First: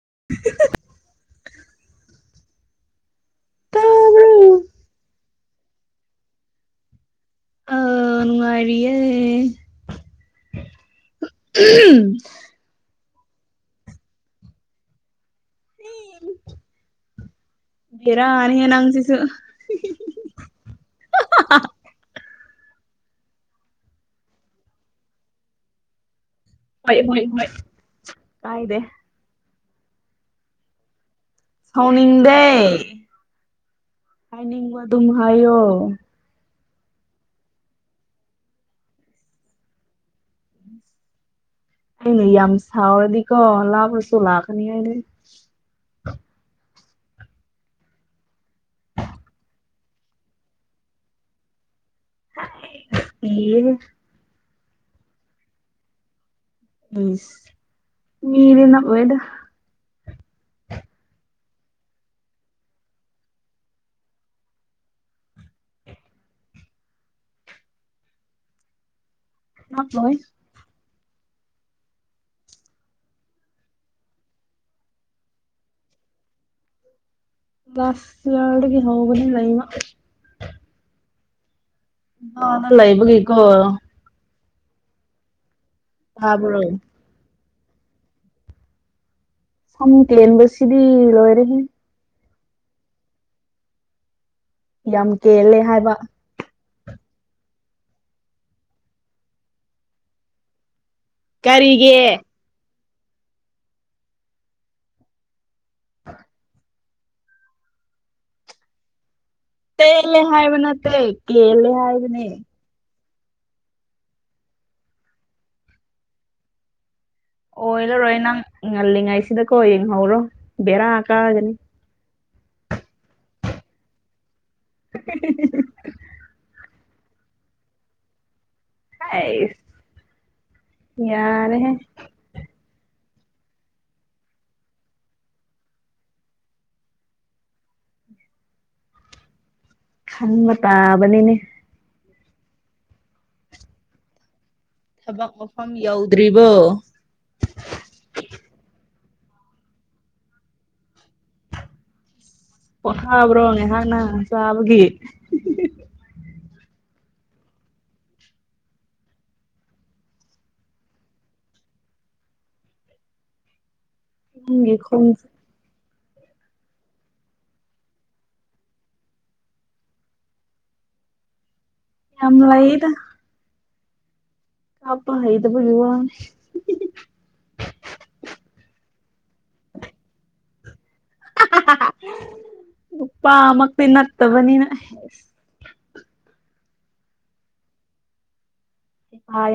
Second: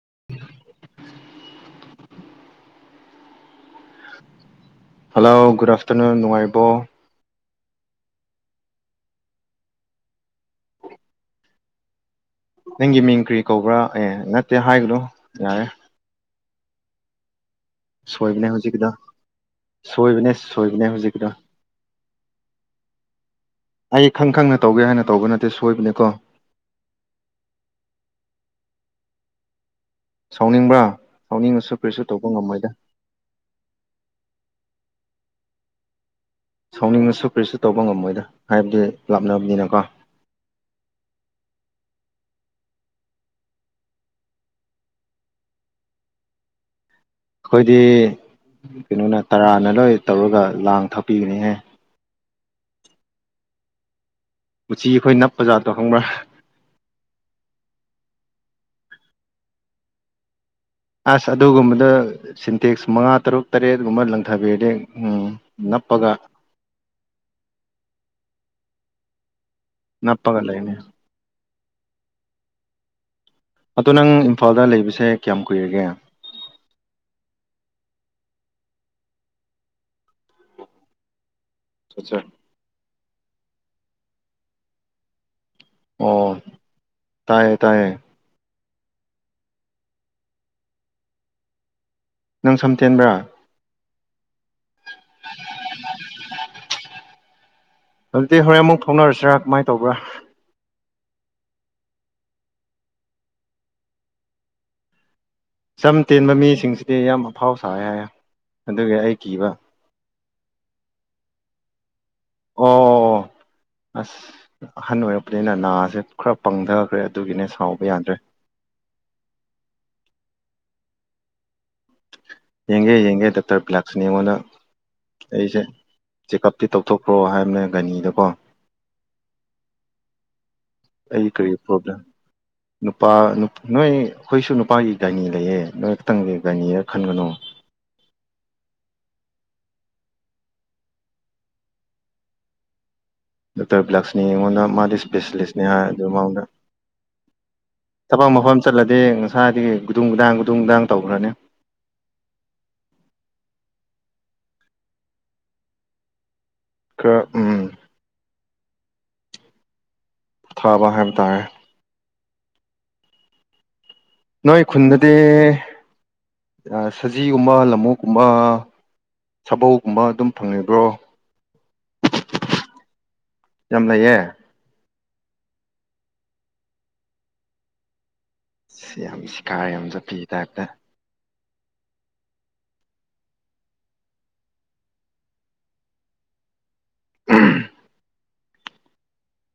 [inaudible] ꯇꯥꯕ꯭ꯔꯣ hello good afternoon ꯅꯨꯡꯉꯥꯏꯔꯤꯕꯣ ꯑ ꯅꯨꯡꯉꯥꯏꯔꯤꯌꯦ ꯎꯝ ꯀ꯭ꯔꯤ ꯀꯧꯕ꯭ꯔꯥ ꯑꯦ ꯅꯠꯇꯦ ꯍꯥꯏꯒꯅꯣ ꯌꯥꯔꯦ ꯁꯣꯏꯕꯅꯦ ꯕꯦꯔꯥꯅꯤꯍꯦ ꯍꯧꯖꯤꯛꯀꯤꯗ ꯅꯪꯁꯤꯁꯨ ꯁꯣꯏꯕꯅꯦ ꯁꯣꯏꯕꯅꯦ ꯍꯧꯖꯤꯛꯗ ꯑꯩ ꯈꯪ ꯈꯪꯅ ꯇꯧꯒꯦ ꯍꯥꯏꯅ ꯇꯧꯕ ꯅꯠꯇꯦ ꯁꯣꯏꯕꯅꯦꯀꯣ ꯍꯣꯏ ꯍꯣꯏ ꯍꯣꯏ ꯀꯥꯏꯗꯦ ꯁꯥꯎꯅꯤꯡꯕ꯭ꯔꯥ ꯁꯥꯎꯅꯤꯡꯉꯁꯨ ꯀꯔꯤꯁꯨ ꯇꯧꯕ ꯁꯥꯎꯅꯤꯡꯗꯦ ꯉꯝꯃꯣꯏꯗ ꯍꯥꯏꯅꯤꯡꯕ ꯑꯗꯨꯝ ꯍꯥꯏꯌꯣ ꯁꯥꯎꯅꯤꯡꯕꯁꯨ ꯀꯔꯤꯁꯨ ꯇꯧꯕ ꯉꯝꯃꯣꯏꯗ ꯍꯥꯏꯕꯗꯤ ꯂꯥꯞꯅꯕꯅꯤꯅꯀꯣ [inaudible] ꯑꯩꯅ ꯌꯥꯝ ꯁꯥꯎꯔꯗꯤꯀꯣ ꯂꯥꯛꯈ꯭ꯔꯁꯨ ꯂꯥꯛꯀꯅꯤ ꯍꯥꯏꯅꯦ ꯑꯩꯈꯣꯏꯗꯤ ꯀꯩꯅꯣꯅ ꯇꯔꯥꯅ ꯂꯣꯏ ꯇꯧꯔꯒ ꯂꯥꯡ ꯊꯥꯛꯄꯤꯒꯅꯤꯍꯦ [unintelligible] [unintelligible] ꯃꯆꯤ ꯑꯩꯈꯣꯏ ꯅꯞ ꯕꯖꯥꯔꯗꯣ ꯍꯪꯕ꯭ꯔꯥ ꯃꯤꯔꯅ ꯑꯣꯏꯦꯗ ꯑꯁ ꯑꯗꯨꯒꯨꯝꯕꯗ ꯁꯤꯟꯇꯦꯛꯁ ꯃꯉꯥ ꯇꯔꯨꯛ ꯇꯔꯦꯠꯒꯨꯝꯕ ꯂꯪꯊꯕꯤꯔꯗ ꯎ ꯆꯄꯒ ꯅꯞꯂꯣꯏ ꯅꯄꯒ ꯂꯩꯅꯦ ꯑꯗꯣ ꯅꯪ ꯏꯝꯐꯥꯜꯗ ꯂꯩꯕꯁꯦ ꯀꯌꯥꯝ ꯀꯨꯏꯔꯒꯦ ꯂꯁ ꯌꯦꯔꯠꯒꯤ ꯍꯒꯅꯤ ꯂꯩꯩꯃ ꯑꯆꯥ ꯑ ꯂꯩꯏꯕꯒꯤꯀꯣ ꯑꯣ ꯍꯥꯥꯕ꯭ꯔꯣ ꯇꯥꯏꯌꯦ ꯇꯥꯏꯌꯦ ꯁꯝ ꯀꯦꯟꯕꯁꯤꯗꯤ ꯂꯣꯏꯔꯦ ꯅꯪ ꯁꯝꯇꯦꯟꯕ꯭ꯔꯥ ꯌꯥꯝ ꯀꯦꯜꯂꯦ ꯍꯥꯏꯕ ꯑꯗꯨꯗꯤ ꯍꯣꯔꯦꯟ ꯑꯃꯨꯛ ꯊꯣꯛꯅꯔꯁꯤꯔꯥ ꯀꯃꯥꯏꯅ ꯇꯧꯕ꯭ꯔꯥ ꯀꯔꯤꯒꯦ ꯆꯝ ꯇꯦꯟꯕ ꯃꯤꯁꯤꯡꯁꯤꯗꯤ ꯌꯥꯝ ꯑꯐꯥꯎ ꯁ ꯍꯥꯏꯌꯦ ꯑꯗꯨꯒꯤ ꯑꯩ ꯀꯤꯕ ꯇꯦꯂꯦ ꯍꯥꯏꯕ ꯅꯠꯇꯦ ꯀꯦꯂꯦ ꯍꯥꯏꯕꯅꯦ ꯑꯣ ꯑꯣ ꯑꯣ ꯑꯁ ꯑꯍꯟ ꯑꯣꯏꯔꯛꯄꯅꯤꯅ ꯅꯥꯁꯦ ꯈꯔ ꯄꯪꯊꯈ꯭ꯔꯦ ꯑꯗꯨꯒꯤꯅꯦ ꯁꯥꯎꯕ ꯑꯣꯏ ꯌꯥꯗ꯭ꯔꯦ ꯂꯧꯔꯣꯏ ꯅꯪ ꯉꯜꯂꯤꯉꯩꯁꯤꯗꯀꯣ ꯌꯦꯡꯍꯧꯔꯣ ꯕꯦꯔꯥ ꯀꯛꯑꯒꯅꯤ ꯌꯦꯡꯒꯦ ꯌꯦꯡꯒꯦ ꯗꯥꯛꯇꯔ ꯭ꯂꯥꯛꯁꯅꯤ ꯌꯦꯡꯉꯣꯟꯅ [inaudible] ꯆꯦꯛꯑꯞꯇꯤ ꯇꯧꯊꯣꯛꯈ꯭ꯔꯣ ꯍꯥꯏꯕꯅꯦ ꯒꯅꯤꯗꯀꯣ ꯑ ꯑꯩ ꯀ ꯄ꯭ꯔꯣ ꯅꯨꯄꯥ ꯅꯣꯏ ꯑꯩꯈꯣꯏꯁꯨ ꯅꯨꯄꯥꯒꯤ ꯒꯥꯏꯅꯤ ꯂꯩꯌꯦ ꯅꯣꯏ ꯈꯤꯛꯇꯪꯒꯤ ꯒꯥꯏꯅꯤꯔ ꯈꯟꯒꯅꯨ [inaudible] [inaudible] ꯈꯃ ꯇꯕꯅꯤꯅꯦ ꯗꯣꯛꯇꯔ ꯕꯤꯂꯛꯁꯃꯤꯉꯣꯟꯅ ꯃꯥꯗꯤ ꯊꯕꯛ ꯏꯁꯄꯦꯁꯤꯂꯤꯁꯅꯤ ꯃꯐꯝ ꯍꯥꯏ ꯑꯗꯨ ꯃꯥꯅ ꯌꯧꯗ꯭ꯔꯤꯕꯣ ꯊꯕꯛ ꯃꯐꯝ ꯆꯠꯂꯗꯤ ꯃꯁꯥꯗꯤ ꯒꯨꯗꯨꯡ ꯒꯨꯗꯥꯡ ꯒꯨꯗꯨꯡ ꯒꯗꯥꯡ ꯇꯧꯈ꯭ꯔꯅꯤ ꯑꯣ ꯍꯥꯥꯕ꯭ꯔꯣꯅꯦꯍꯥꯟꯅ ꯆꯥꯕꯒꯤ ꯀ ꯎꯝ ꯊꯥꯕꯍꯝ ꯇꯥꯏ ꯅꯣꯏ ꯅꯪꯒꯤ ꯈꯨꯟꯗꯗꯤ ꯈꯣꯟꯖꯦ ꯁꯖꯤꯒꯨꯝꯕ ꯂꯃꯨꯀꯨꯝꯕ ꯁꯥꯕꯧꯒꯨꯝꯕ ꯑꯗꯨꯝ ꯐꯪꯉꯕ꯭ꯔꯣ ꯌꯥꯝ ꯂꯩꯍꯤꯗ ꯌꯥꯝ ꯂꯩꯌꯦ ꯑꯄꯗ ꯄꯨ ꯋꯥꯅꯦ ꯁꯤ ꯌꯥꯝ ꯁꯤ ꯀꯥꯔꯦ ꯌꯥꯝꯁꯨꯄꯤꯤ ꯇꯥꯏꯞꯇ [inaudible] ꯅꯨꯄꯥꯃꯛꯇꯤ ꯅꯠꯇꯕꯅꯤꯅ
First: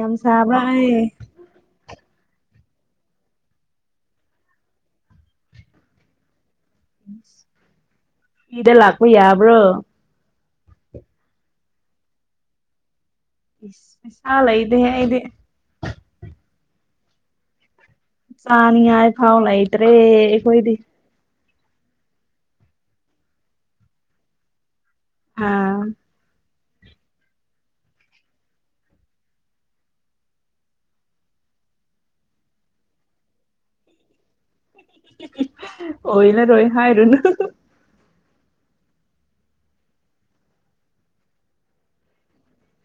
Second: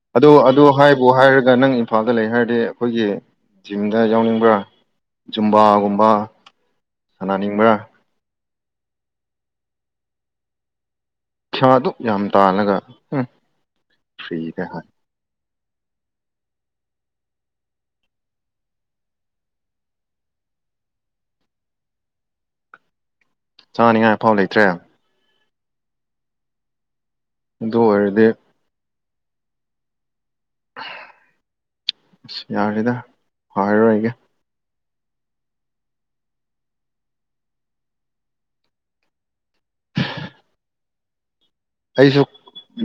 ꯌꯥꯝ ꯑꯗ ꯁꯥꯕ꯭ꯔꯥ ꯑꯗꯨ ꯑꯩ ꯍꯥꯏꯕꯨ ꯍꯥꯏꯔꯒ ꯅꯪ ꯏꯝꯐꯥꯜ ꯑ ꯗ ꯂꯩ ꯍꯥꯏꯔꯗꯤ ꯑꯩꯈꯣꯏꯒꯤ ꯖꯤꯝꯗ ꯌꯥꯎꯅꯤꯡꯕ ꯖꯨꯝꯕꯥꯒꯨꯝꯕ ꯑꯅꯥꯅꯤꯡꯕ꯭ꯔ ꯏꯗ ꯂꯥꯛꯄ ꯌꯥꯕ꯭ꯔꯣ ꯁꯥꯗꯨ ꯌꯥꯝ ꯇꯥꯜꯂꯒ ꯎꯝ ꯁꯁꯂ ꯐ꯭ꯔꯤꯗ ꯏꯗꯦꯦ ꯏꯗꯦ ꯆꯅꯤ ꯌꯥ ꯊꯥꯎ ꯂꯥꯏꯇꯔꯦ ꯈꯣꯏꯗꯤ ꯆꯥꯅꯤꯉꯥꯏ ꯑꯐꯥꯎ ꯂꯩꯇ꯭ꯔꯦ ꯑꯥ ꯑꯗꯨꯗ ꯑꯣꯏꯔꯗꯤ ꯑꯁ ꯌꯥꯔꯦꯗ ꯍꯥꯏꯔꯣꯏ ꯑꯩꯒꯦ ꯑꯣ ꯏꯂ ꯔꯣ ꯍꯥꯏꯔꯅ ꯑꯩꯁꯨ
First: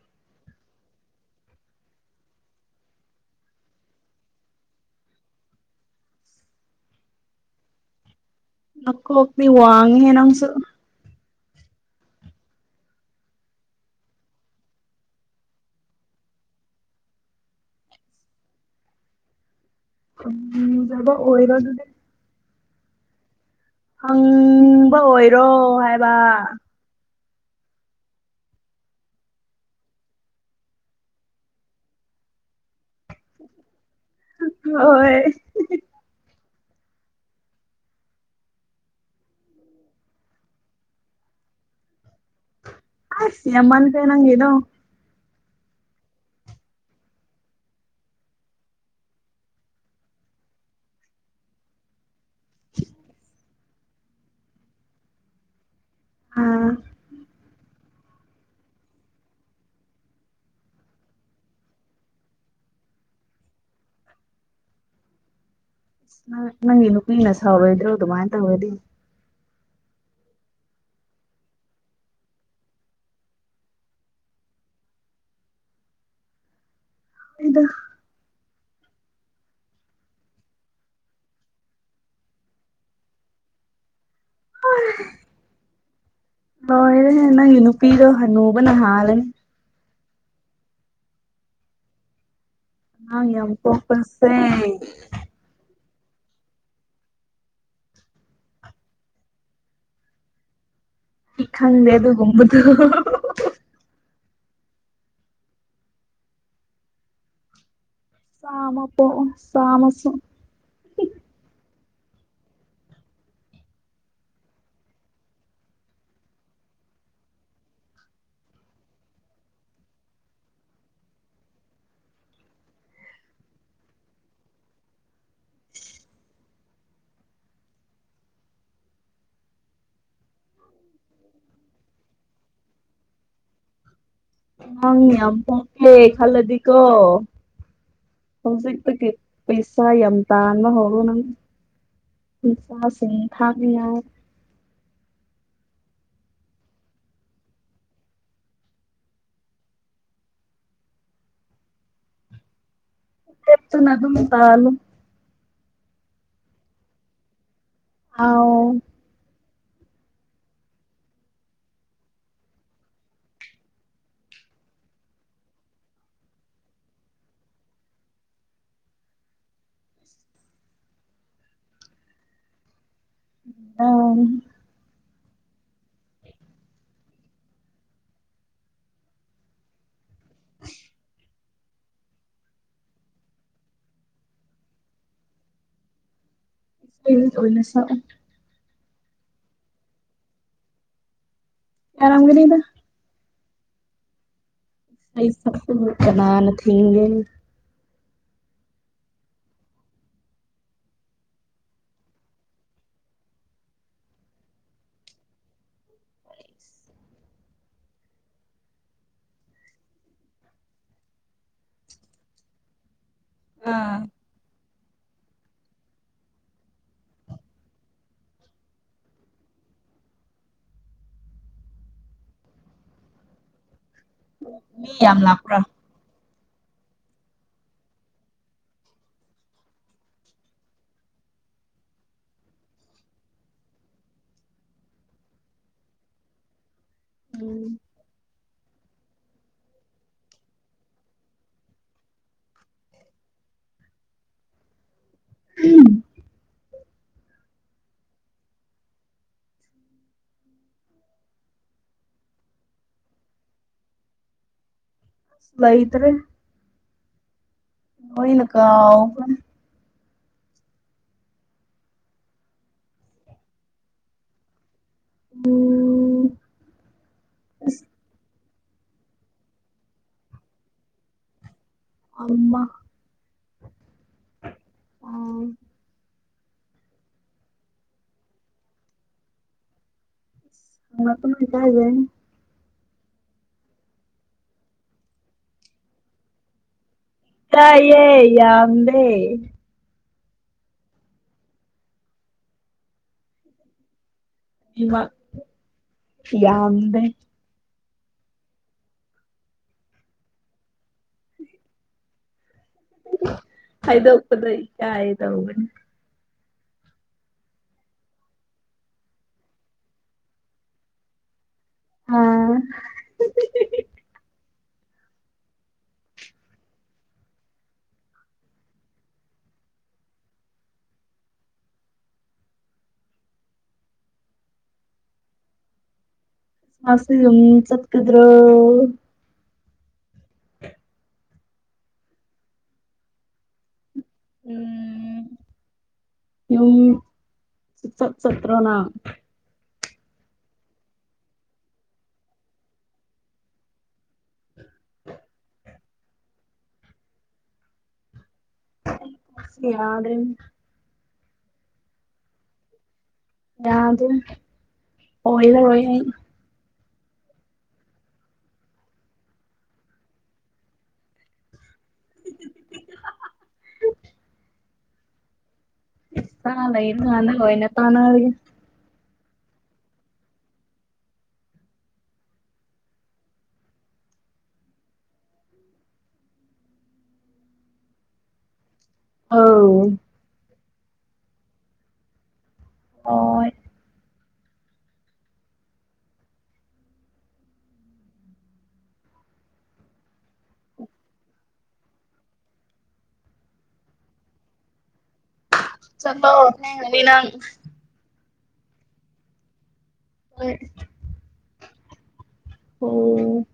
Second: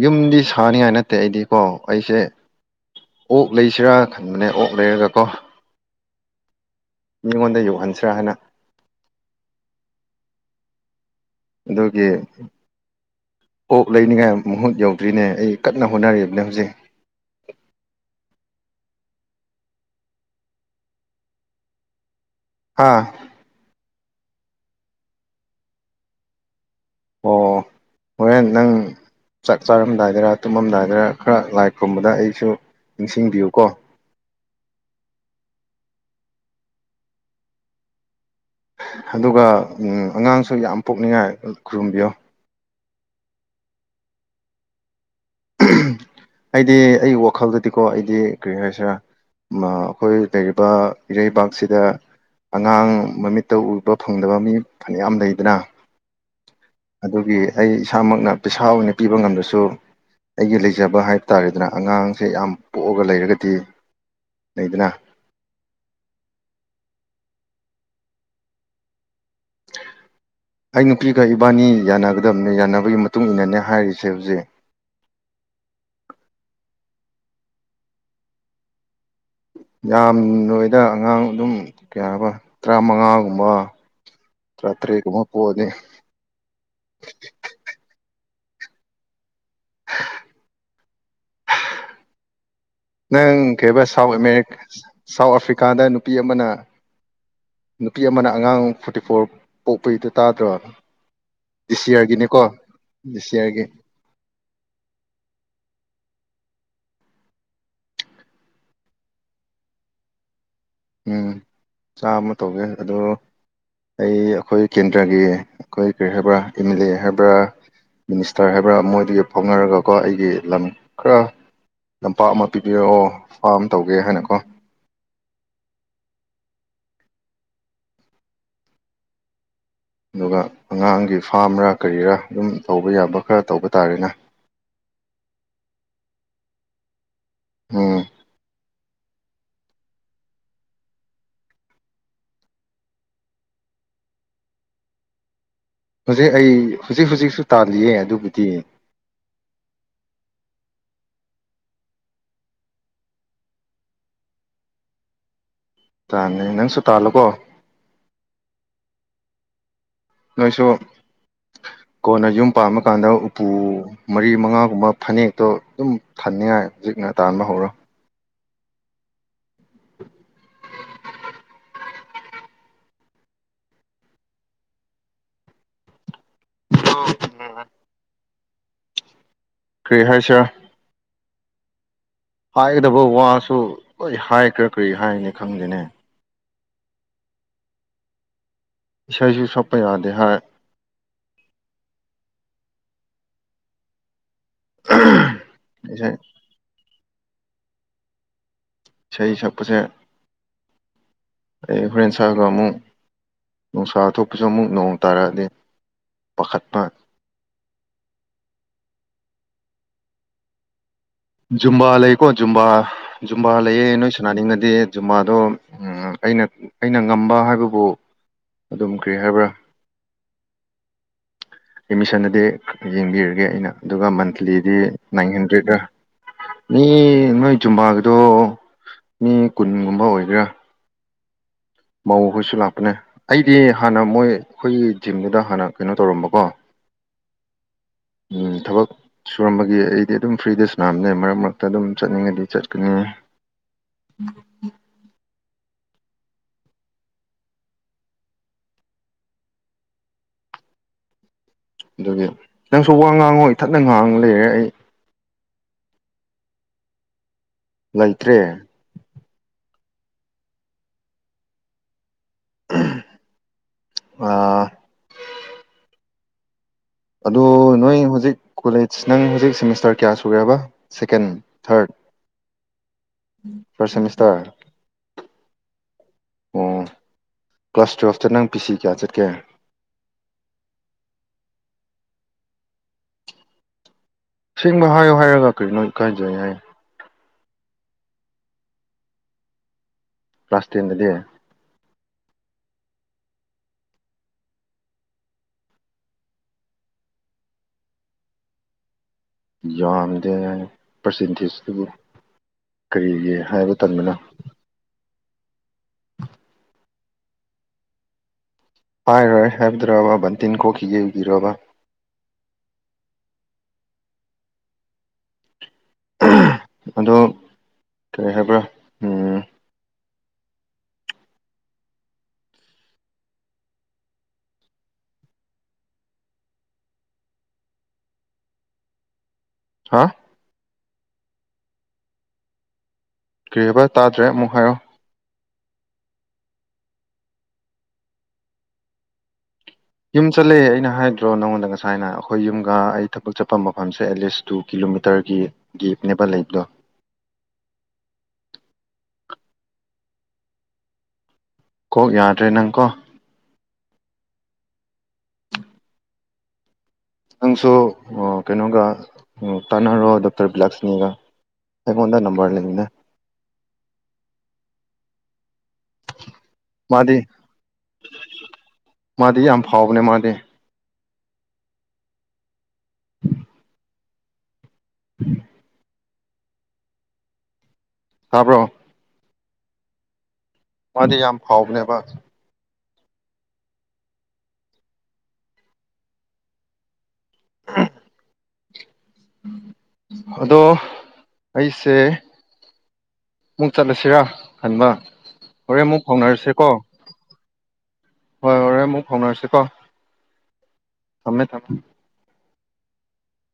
ꯌꯨꯝꯗꯤ ꯁꯥꯅꯤꯡꯉꯥꯏ ꯅꯠꯇꯦ ꯑꯩꯗꯤꯀꯣ ꯑꯩꯁꯦ ꯑꯣꯛ ꯂꯩꯁꯤꯔꯥ ꯈꯟꯕꯅꯦ ꯑꯣꯛ ꯂꯩꯔꯒ ꯀꯣ ꯃꯤꯉꯣꯟꯗ ꯌꯧꯍꯟꯁꯤ꯭ꯔꯥ ꯍꯥꯏꯅ ꯅꯀꯣꯛꯇꯤ ꯋꯥꯉꯦꯍꯦ ꯅꯪꯁꯨ ꯑꯗꯨꯒꯤ ꯑꯣꯞ ꯂꯩꯅꯤꯉꯥꯏ ꯃꯍꯨꯠ ꯌꯧꯗ꯭ꯔꯤꯅꯦ ꯑꯩ ꯀꯟꯅ ꯍꯣꯠꯅꯔꯤꯕꯅꯦ ꯍꯧꯖꯤꯛ [inaudible] ꯎꯝꯕ ꯑꯣꯏꯔꯣ ꯑꯗꯨꯅꯦ ꯍꯥꯥ ꯍꯪꯕ ꯑꯣꯏꯔꯣ ꯍꯥꯏꯕ ꯑꯣ ꯍꯣꯔꯦꯟ ꯅꯪ ꯆꯥꯛ ꯆꯥꯔꯝꯗꯥꯏꯗꯔ ꯇꯨꯝꯃꯝꯗꯥꯏꯗꯔ ꯈꯔ ꯂꯥꯏ ꯈꯨꯨꯝꯕꯗ ꯑꯩꯁꯨ ꯅꯤꯡꯁꯤꯡꯕꯤꯌꯨꯀꯣ ꯍꯣꯏ ꯑꯗꯨꯒ ꯑꯉꯥꯡꯁꯨ ꯌꯥꯝ ꯄꯣꯛꯅꯤꯡꯉꯥꯏ ꯈꯨꯔꯨꯝꯕꯤꯌꯣ ꯑ ꯁꯤ ꯑꯃꯟ ꯀꯥꯏ ꯅꯪꯗꯣ ꯑꯩꯗꯤ ꯑꯩ ꯋꯥꯈꯜꯗꯗꯤꯀꯣ ꯑꯩꯗꯤ ꯀꯔꯤ ꯍꯥꯏꯁꯤꯔꯥ ꯑꯩꯈꯣꯏ ꯂꯩꯔꯤꯕ ꯏꯔꯩꯕꯥꯛꯁꯤꯗ ꯑꯉꯥꯡ ꯃꯃꯤꯠꯇ ꯎꯕ ꯐꯪꯗꯕ ꯃꯤ ꯐꯅꯌꯥꯝ ꯂꯩꯗꯅ ꯅꯪ ꯑꯗꯨꯒꯤ ꯑꯩ ꯏꯁꯥꯃꯛꯅ ꯄꯩꯁꯥ ꯑꯣꯏꯅ ꯄꯤꯕ ꯉꯝꯝꯕꯁꯨ ꯑꯩꯒꯤ ꯂꯩꯖꯕ ꯍꯥꯏꯕ ꯇꯥꯔꯦꯗꯅ ꯑꯉꯥꯡꯁꯦ ꯌꯥꯝ ꯄꯣꯛꯑꯒ ꯂꯩꯔꯒꯗꯤ ꯂꯩꯗꯅ ꯪ ꯅꯪꯒꯤ ꯅꯨꯄꯤꯅ ꯁꯥꯎꯔꯣꯏꯗ꯭ꯔꯣ ꯑꯗꯨꯃꯥꯏꯅ ꯇꯧꯋꯗꯤ [inaudible] ꯑꯩ ꯅꯨꯄꯤꯒ ꯏꯕꯥꯅꯤ ꯌꯥꯅꯒꯗꯕꯅꯦ ꯌꯥꯅꯕꯒꯤ ꯃꯇꯨꯡ ꯏꯟꯅꯅꯦ ꯍꯥꯏꯔꯤꯁꯦ ꯍꯧꯖꯤꯛ [inaudible] ꯏꯗ ꯌꯥꯝꯗꯣꯏꯗ ꯑꯉꯥꯡ ꯑꯗꯨꯝ ꯀꯩ ꯍꯥꯏꯔꯕ ꯇꯔꯥꯃꯉꯥꯒꯨꯝꯕ ꯆꯇꯔꯦ ꯀꯨꯝꯕ ꯄꯣꯛꯑꯗꯤ ꯍꯣꯏ ꯅꯪꯒꯤ ꯅꯨꯄꯤꯗ ꯍꯅꯨꯕ ꯅꯍꯥꯂꯅꯤ ꯑꯉꯥꯡ ꯅꯪ ꯌꯥꯝ ꯀꯩꯕ ꯄꯣꯛꯄꯁꯦ ꯁꯥꯎꯠꯔꯤ ꯑꯩ ꯁꯥꯎꯠ ꯑꯐ꯭ꯔꯤꯀꯥꯗ ꯅꯨꯄꯤ ꯑꯃꯅ ꯅꯨꯄꯤ ꯑꯃꯅ ꯑꯉꯥꯡ ꯐꯣꯔꯇꯤ ꯐꯣꯔ ꯄꯣꯛꯄꯩꯗ ꯇꯥꯗ꯭ꯔꯣ ꯗꯤ ꯈꯪꯗꯦ ꯁꯤꯌꯥꯔꯒꯤꯅꯤꯀꯣ ꯑꯗꯨꯒꯨꯝꯕꯗꯣ ꯗꯤ ꯁꯤꯌꯥꯔꯒꯤ ꯆꯥꯃꯄꯣ ꯆꯥꯃꯁ ꯎꯝ ꯆꯥꯃ ꯇꯧꯒꯦ ꯑꯗꯨ ꯑꯩ ꯑꯩꯈꯣꯏ ꯀꯦꯟꯗ꯭ꯔꯒꯤ ꯑꯩꯈꯣꯏ ꯀꯔꯤ ꯍꯥꯏꯕ꯭ꯔꯥ ꯑꯦꯝ ꯑꯦꯜ ꯑꯦ ꯍꯥꯏꯕ꯭ꯔꯥ ꯃꯤꯅꯤꯁꯇꯔ ꯍꯥꯏꯕ꯭ꯔꯥ ꯃꯣꯏꯗꯨꯗꯒꯤ ꯐꯥꯎꯅꯔꯒꯀꯣ ꯑꯩꯒꯤ ꯂꯝ ꯈꯔ ꯂꯝꯄꯥꯛ ꯑꯃ ꯄꯤꯕꯤꯔꯛꯑꯣ ꯐꯥꯝ ꯇꯧꯒꯦ ꯍꯥꯏꯅꯀꯣ ꯑꯗꯨꯒ ꯑꯉꯥꯡꯒꯤ ꯐꯥꯝꯔꯥ ꯀꯔꯤꯔꯥ ꯑꯗꯨꯝ ꯇꯧꯕ ꯌꯥꯕ ꯈꯔ ꯇꯧꯕ ꯇꯥꯔꯦꯅꯦ ꯍꯡ ꯌꯝ ꯐꯦ ꯈꯜꯂꯗꯤꯀꯣ ꯎꯝ ꯍꯧꯁꯛꯇ ꯄꯁꯥ ꯌꯦꯇ ꯑꯅ ꯍꯒꯎ ꯅꯪ ꯄꯁꯥꯁ ꯊꯥꯕꯤ ꯌꯥ ꯍꯧꯖꯤꯛ ꯑꯩ ꯍꯧꯖꯤꯛ ꯍꯖꯤꯛꯁꯨ ꯇꯥꯜꯂꯤꯌꯦ ꯑꯗꯨꯕꯨꯗꯤ ꯞꯦꯛꯇꯅ ꯑꯗꯨꯝ ꯇꯥꯂꯨ ꯇꯥꯅꯤ ꯅꯪꯁꯨ ꯇꯥꯜꯂꯣꯀꯣ ꯑꯥꯎ ꯅꯣꯏꯁꯨ ꯀꯣꯟꯅ ꯌꯨꯝ ꯄꯥ ꯀꯥꯟꯗ ꯎꯄꯨ ꯃꯔꯤ ꯃꯉꯥꯒꯨꯝꯕ ꯐꯅꯦꯛꯇꯣ ꯑꯗꯨꯝ ꯊꯅꯤꯡꯉꯥꯏ ꯍꯧꯖꯤꯛ ꯇꯥꯟꯕ ꯍꯧꯔꯣ ꯑ ꯑꯣ ꯔꯤꯍꯔꯁꯦꯜ ꯍꯥꯏꯒꯗꯕ ꯋꯥꯁꯨ ꯑꯩꯣꯏ ꯍꯥꯏꯈ꯭ꯔꯥ ꯀꯔꯤ ꯍꯥꯏꯅꯤ ꯈꯪꯗꯦꯅꯦ ꯑꯣꯏꯅ ꯁꯛꯑꯣ ꯏꯁꯩꯁꯨ ꯁꯛꯄ ꯌꯥꯗꯦ ꯍꯥꯏ ꯑꯔꯝꯒꯗꯤꯅ ꯏꯁꯩ ꯑꯩꯁꯇꯅꯥ ꯅ ꯊꯅꯤꯡꯒꯦ ꯏꯁꯩ ꯁꯛꯄꯁꯦ ꯑꯩ ꯐ꯭ꯔꯦꯟꯦꯟ ꯁꯒ ꯑꯃꯨ ꯅꯨꯡꯁꯥ ꯊꯣꯛꯄꯁꯨ ꯑꯃꯨꯛ ꯅꯣꯡ ꯇꯥꯔꯛꯑꯗꯤ ꯄꯥꯈꯠꯄ ꯖꯨꯝꯕꯥ ꯂꯩꯀꯣ ꯖꯨꯝꯕꯥ ꯖꯨꯝꯕꯥ ꯂꯩꯌꯦ ꯑꯥ ꯅꯣꯏ ꯁꯨꯅꯥꯅꯤꯡꯉꯗꯤ ꯖꯨꯃꯥꯗꯣ ꯑꯩꯅ ꯑꯩꯅ ꯉꯝꯕ ꯍꯥꯏꯕꯕꯨ ꯑꯗꯨꯝꯈ꯭ꯔꯦ ꯍꯥꯏꯕ꯭ꯔꯥ ꯑꯦꯠꯃꯤꯁꯟꯗꯗꯤ ꯌꯦꯡꯕꯤꯔꯒꯦ ꯑꯩꯅ ꯑꯗꯨꯒ ꯃꯟꯠꯂꯤꯗꯤ ꯃꯤ ꯌꯥꯝ ꯅꯥꯏꯟ ꯂꯥꯛꯄ꯭ꯔꯥ ꯍꯟꯗ꯭ꯔꯦꯗ ꯃꯤ ꯅꯣꯏ ꯆꯨꯝꯕꯥꯥꯒꯤꯗꯣ ꯃꯤ ꯀꯨꯟꯒꯨꯝꯕ ꯑꯣꯏꯒꯦꯔꯥ ꯃꯧꯈꯣꯏꯁꯨ ꯂꯥꯛꯄꯅꯦ ꯑꯩꯗꯤ ꯍꯥꯟꯅ ꯃꯣꯏ ꯑꯩꯈꯣꯏꯒꯤ ꯖꯤꯝꯗꯨꯗ ꯍꯥꯟꯅ ꯀꯩꯅꯣ ꯇꯧꯔꯝꯕꯀꯣ ꯎꯝ ꯊꯕꯛ ꯁꯨꯔꯝꯕꯒꯤ ꯑꯩꯗꯤ ꯑꯗꯨꯝ ꯐ꯭ꯔꯤꯗ ꯁꯅꯥꯝꯅꯦ ꯃꯔꯛ ꯃꯔꯛꯇ ꯑꯗꯨꯝ ꯆꯠꯅꯤꯡꯉꯗꯤ ꯆꯠꯀꯅꯤ ꯎꯝ ꯎꯝ ꯑꯗꯨꯒꯤ ꯅꯪꯁꯨ ꯋꯥ ꯉꯥꯡꯉꯣꯏ ꯏ ꯊꯠꯅ ꯉꯥꯡ ꯂꯩꯔꯦ ꯑꯩ ꯂꯩꯇ꯭ꯔꯦ ꯂꯩꯇ꯭ꯔꯦ ꯍꯣꯏꯅꯀꯥꯎ ꯑꯥ ꯎꯝ ꯑꯗ ꯑꯁ ꯅꯣꯏ ꯍꯧꯖꯤꯛ ꯀꯣꯂꯦꯖ ꯅꯪ ꯍꯧꯖꯤꯛ ꯁꯦꯃꯤꯁꯇꯔ ꯀꯌꯥ ꯁꯨꯈ꯭ꯔꯦꯕ ꯁꯦꯀꯦꯟ ꯊꯥꯔꯠ ꯑꯝꯕ ꯐꯔꯁ ꯏꯁꯇꯔ ꯑꯥ ꯑꯣ ꯀ꯭ꯂꯥꯁ ꯇꯨꯌꯦꯜꯐꯇ ꯅꯪ ꯄꯤ ꯁꯤ ꯀꯌꯥ ꯆꯠꯀꯦ ꯑꯄ ꯇꯒꯦ [inaudible] ꯁꯦꯡꯕ ꯍꯥꯏꯌꯣ ꯍꯥꯏꯔꯒ ꯀꯔꯤꯅꯣ ꯀꯥꯏꯖꯩ ꯍꯥꯏ ꯇꯌꯦ ꯌꯥꯝꯗꯦ ꯀ꯭ꯂꯥꯁ ꯇꯦꯟꯗꯗꯤ ꯃ ꯌꯥꯝꯗꯦ ꯌꯥꯝꯗꯦ ꯄ꯭ꯔꯁꯤꯟꯊꯤꯁꯇꯕꯨ ꯀꯔꯤꯒꯤ ꯍꯥꯏꯕ ꯇꯟꯕꯅꯣ ꯕ [inaudible] ꯍꯥꯏꯔꯣꯏ ꯍꯥꯏꯕꯗ꯭ꯔꯕ ꯕꯟꯇꯤꯟ ꯀꯣꯛꯈꯤꯒꯦ ꯏꯕꯤꯔꯕ ꯑꯥ ꯑꯗꯣ ꯀꯔꯤ ꯍꯥꯏꯕ꯭ꯔꯥ ꯃꯥꯁꯤ ꯌ ꯆꯠ ꯀꯗ꯭ꯔꯣ ꯍꯥ ꯀꯔꯤ ꯍꯥꯏꯕ ꯇꯥꯗ꯭ꯔꯦ ꯑꯃꯨꯛ ꯍꯥꯏꯌꯣ ꯑ ꯁꯇ꯭ꯔꯣꯅ ꯌꯨꯝ ꯆꯠꯂꯑꯦ ꯑꯩꯅ ꯍꯥꯏꯗ꯭ꯔꯣ ꯅꯪꯉꯣꯟꯗ ꯉꯁꯥꯏꯅ ꯑꯩꯈꯣꯏ ꯌꯨꯝꯒ ꯑꯩ ꯊꯕꯛ ꯆꯠꯄ ꯃꯐꯝꯁꯦ ꯑꯦꯠꯂꯤꯁ ꯇꯨ ꯀꯤꯂꯣꯃꯤꯇꯔꯒꯤ ꯒꯦꯞꯅꯦꯕ ꯂꯩꯕꯗꯣ ꯁꯤ ꯌꯥꯔꯦ [inaudible] ꯀꯣꯛ ꯌꯥꯗ꯭ꯔꯦ ꯅꯪ ꯀꯣ ꯌꯥꯗ ꯍꯂ [inaudible] ꯔꯏ ꯅꯪꯁꯨ ꯀꯩꯅꯣꯒ ꯇꯥꯟꯅꯔꯣ ꯗꯣꯛꯇꯔ ꯕꯤꯂꯛꯁꯅꯤꯒ ꯑꯩꯉꯣꯟꯗ ꯅꯝꯕꯔ ꯂꯩꯅꯦ ꯆ ꯂꯩꯅ ꯃꯥꯗꯤ ꯉꯅ ꯑꯣꯏꯅ ꯇꯅꯒ ꯃꯥꯗꯤ ꯌꯥꯝ ꯐꯥꯎꯕꯅꯦ ꯃꯥꯗꯤ ꯎꯝ ꯎꯝ [inaudible] ꯇꯥꯕ꯭ꯔꯣ ꯑꯥꯎ ꯃꯥꯗꯤ ꯌꯥꯝ ꯐꯥꯎꯕꯅꯦꯕ ꯑꯣ ꯑꯗꯣ ꯑꯩꯁꯦ ꯑꯃꯨꯛ ꯆꯠꯂꯁꯤꯔꯥ ꯍꯟꯕ ꯍꯣꯔꯦꯟ ꯃꯨꯛ ꯆꯠꯂꯣ ꯐꯥꯎꯅꯔꯁꯤꯀꯣ ꯊꯦꯡꯉꯅꯤ ꯅꯪ ꯍꯣꯏ ꯍꯣꯔꯦꯟ ꯑꯃꯨꯛ ꯐꯥꯎꯅꯔꯁꯤꯀꯣ ꯍ [unintelligible] ꯁꯃꯦ ꯊ ꯑꯣ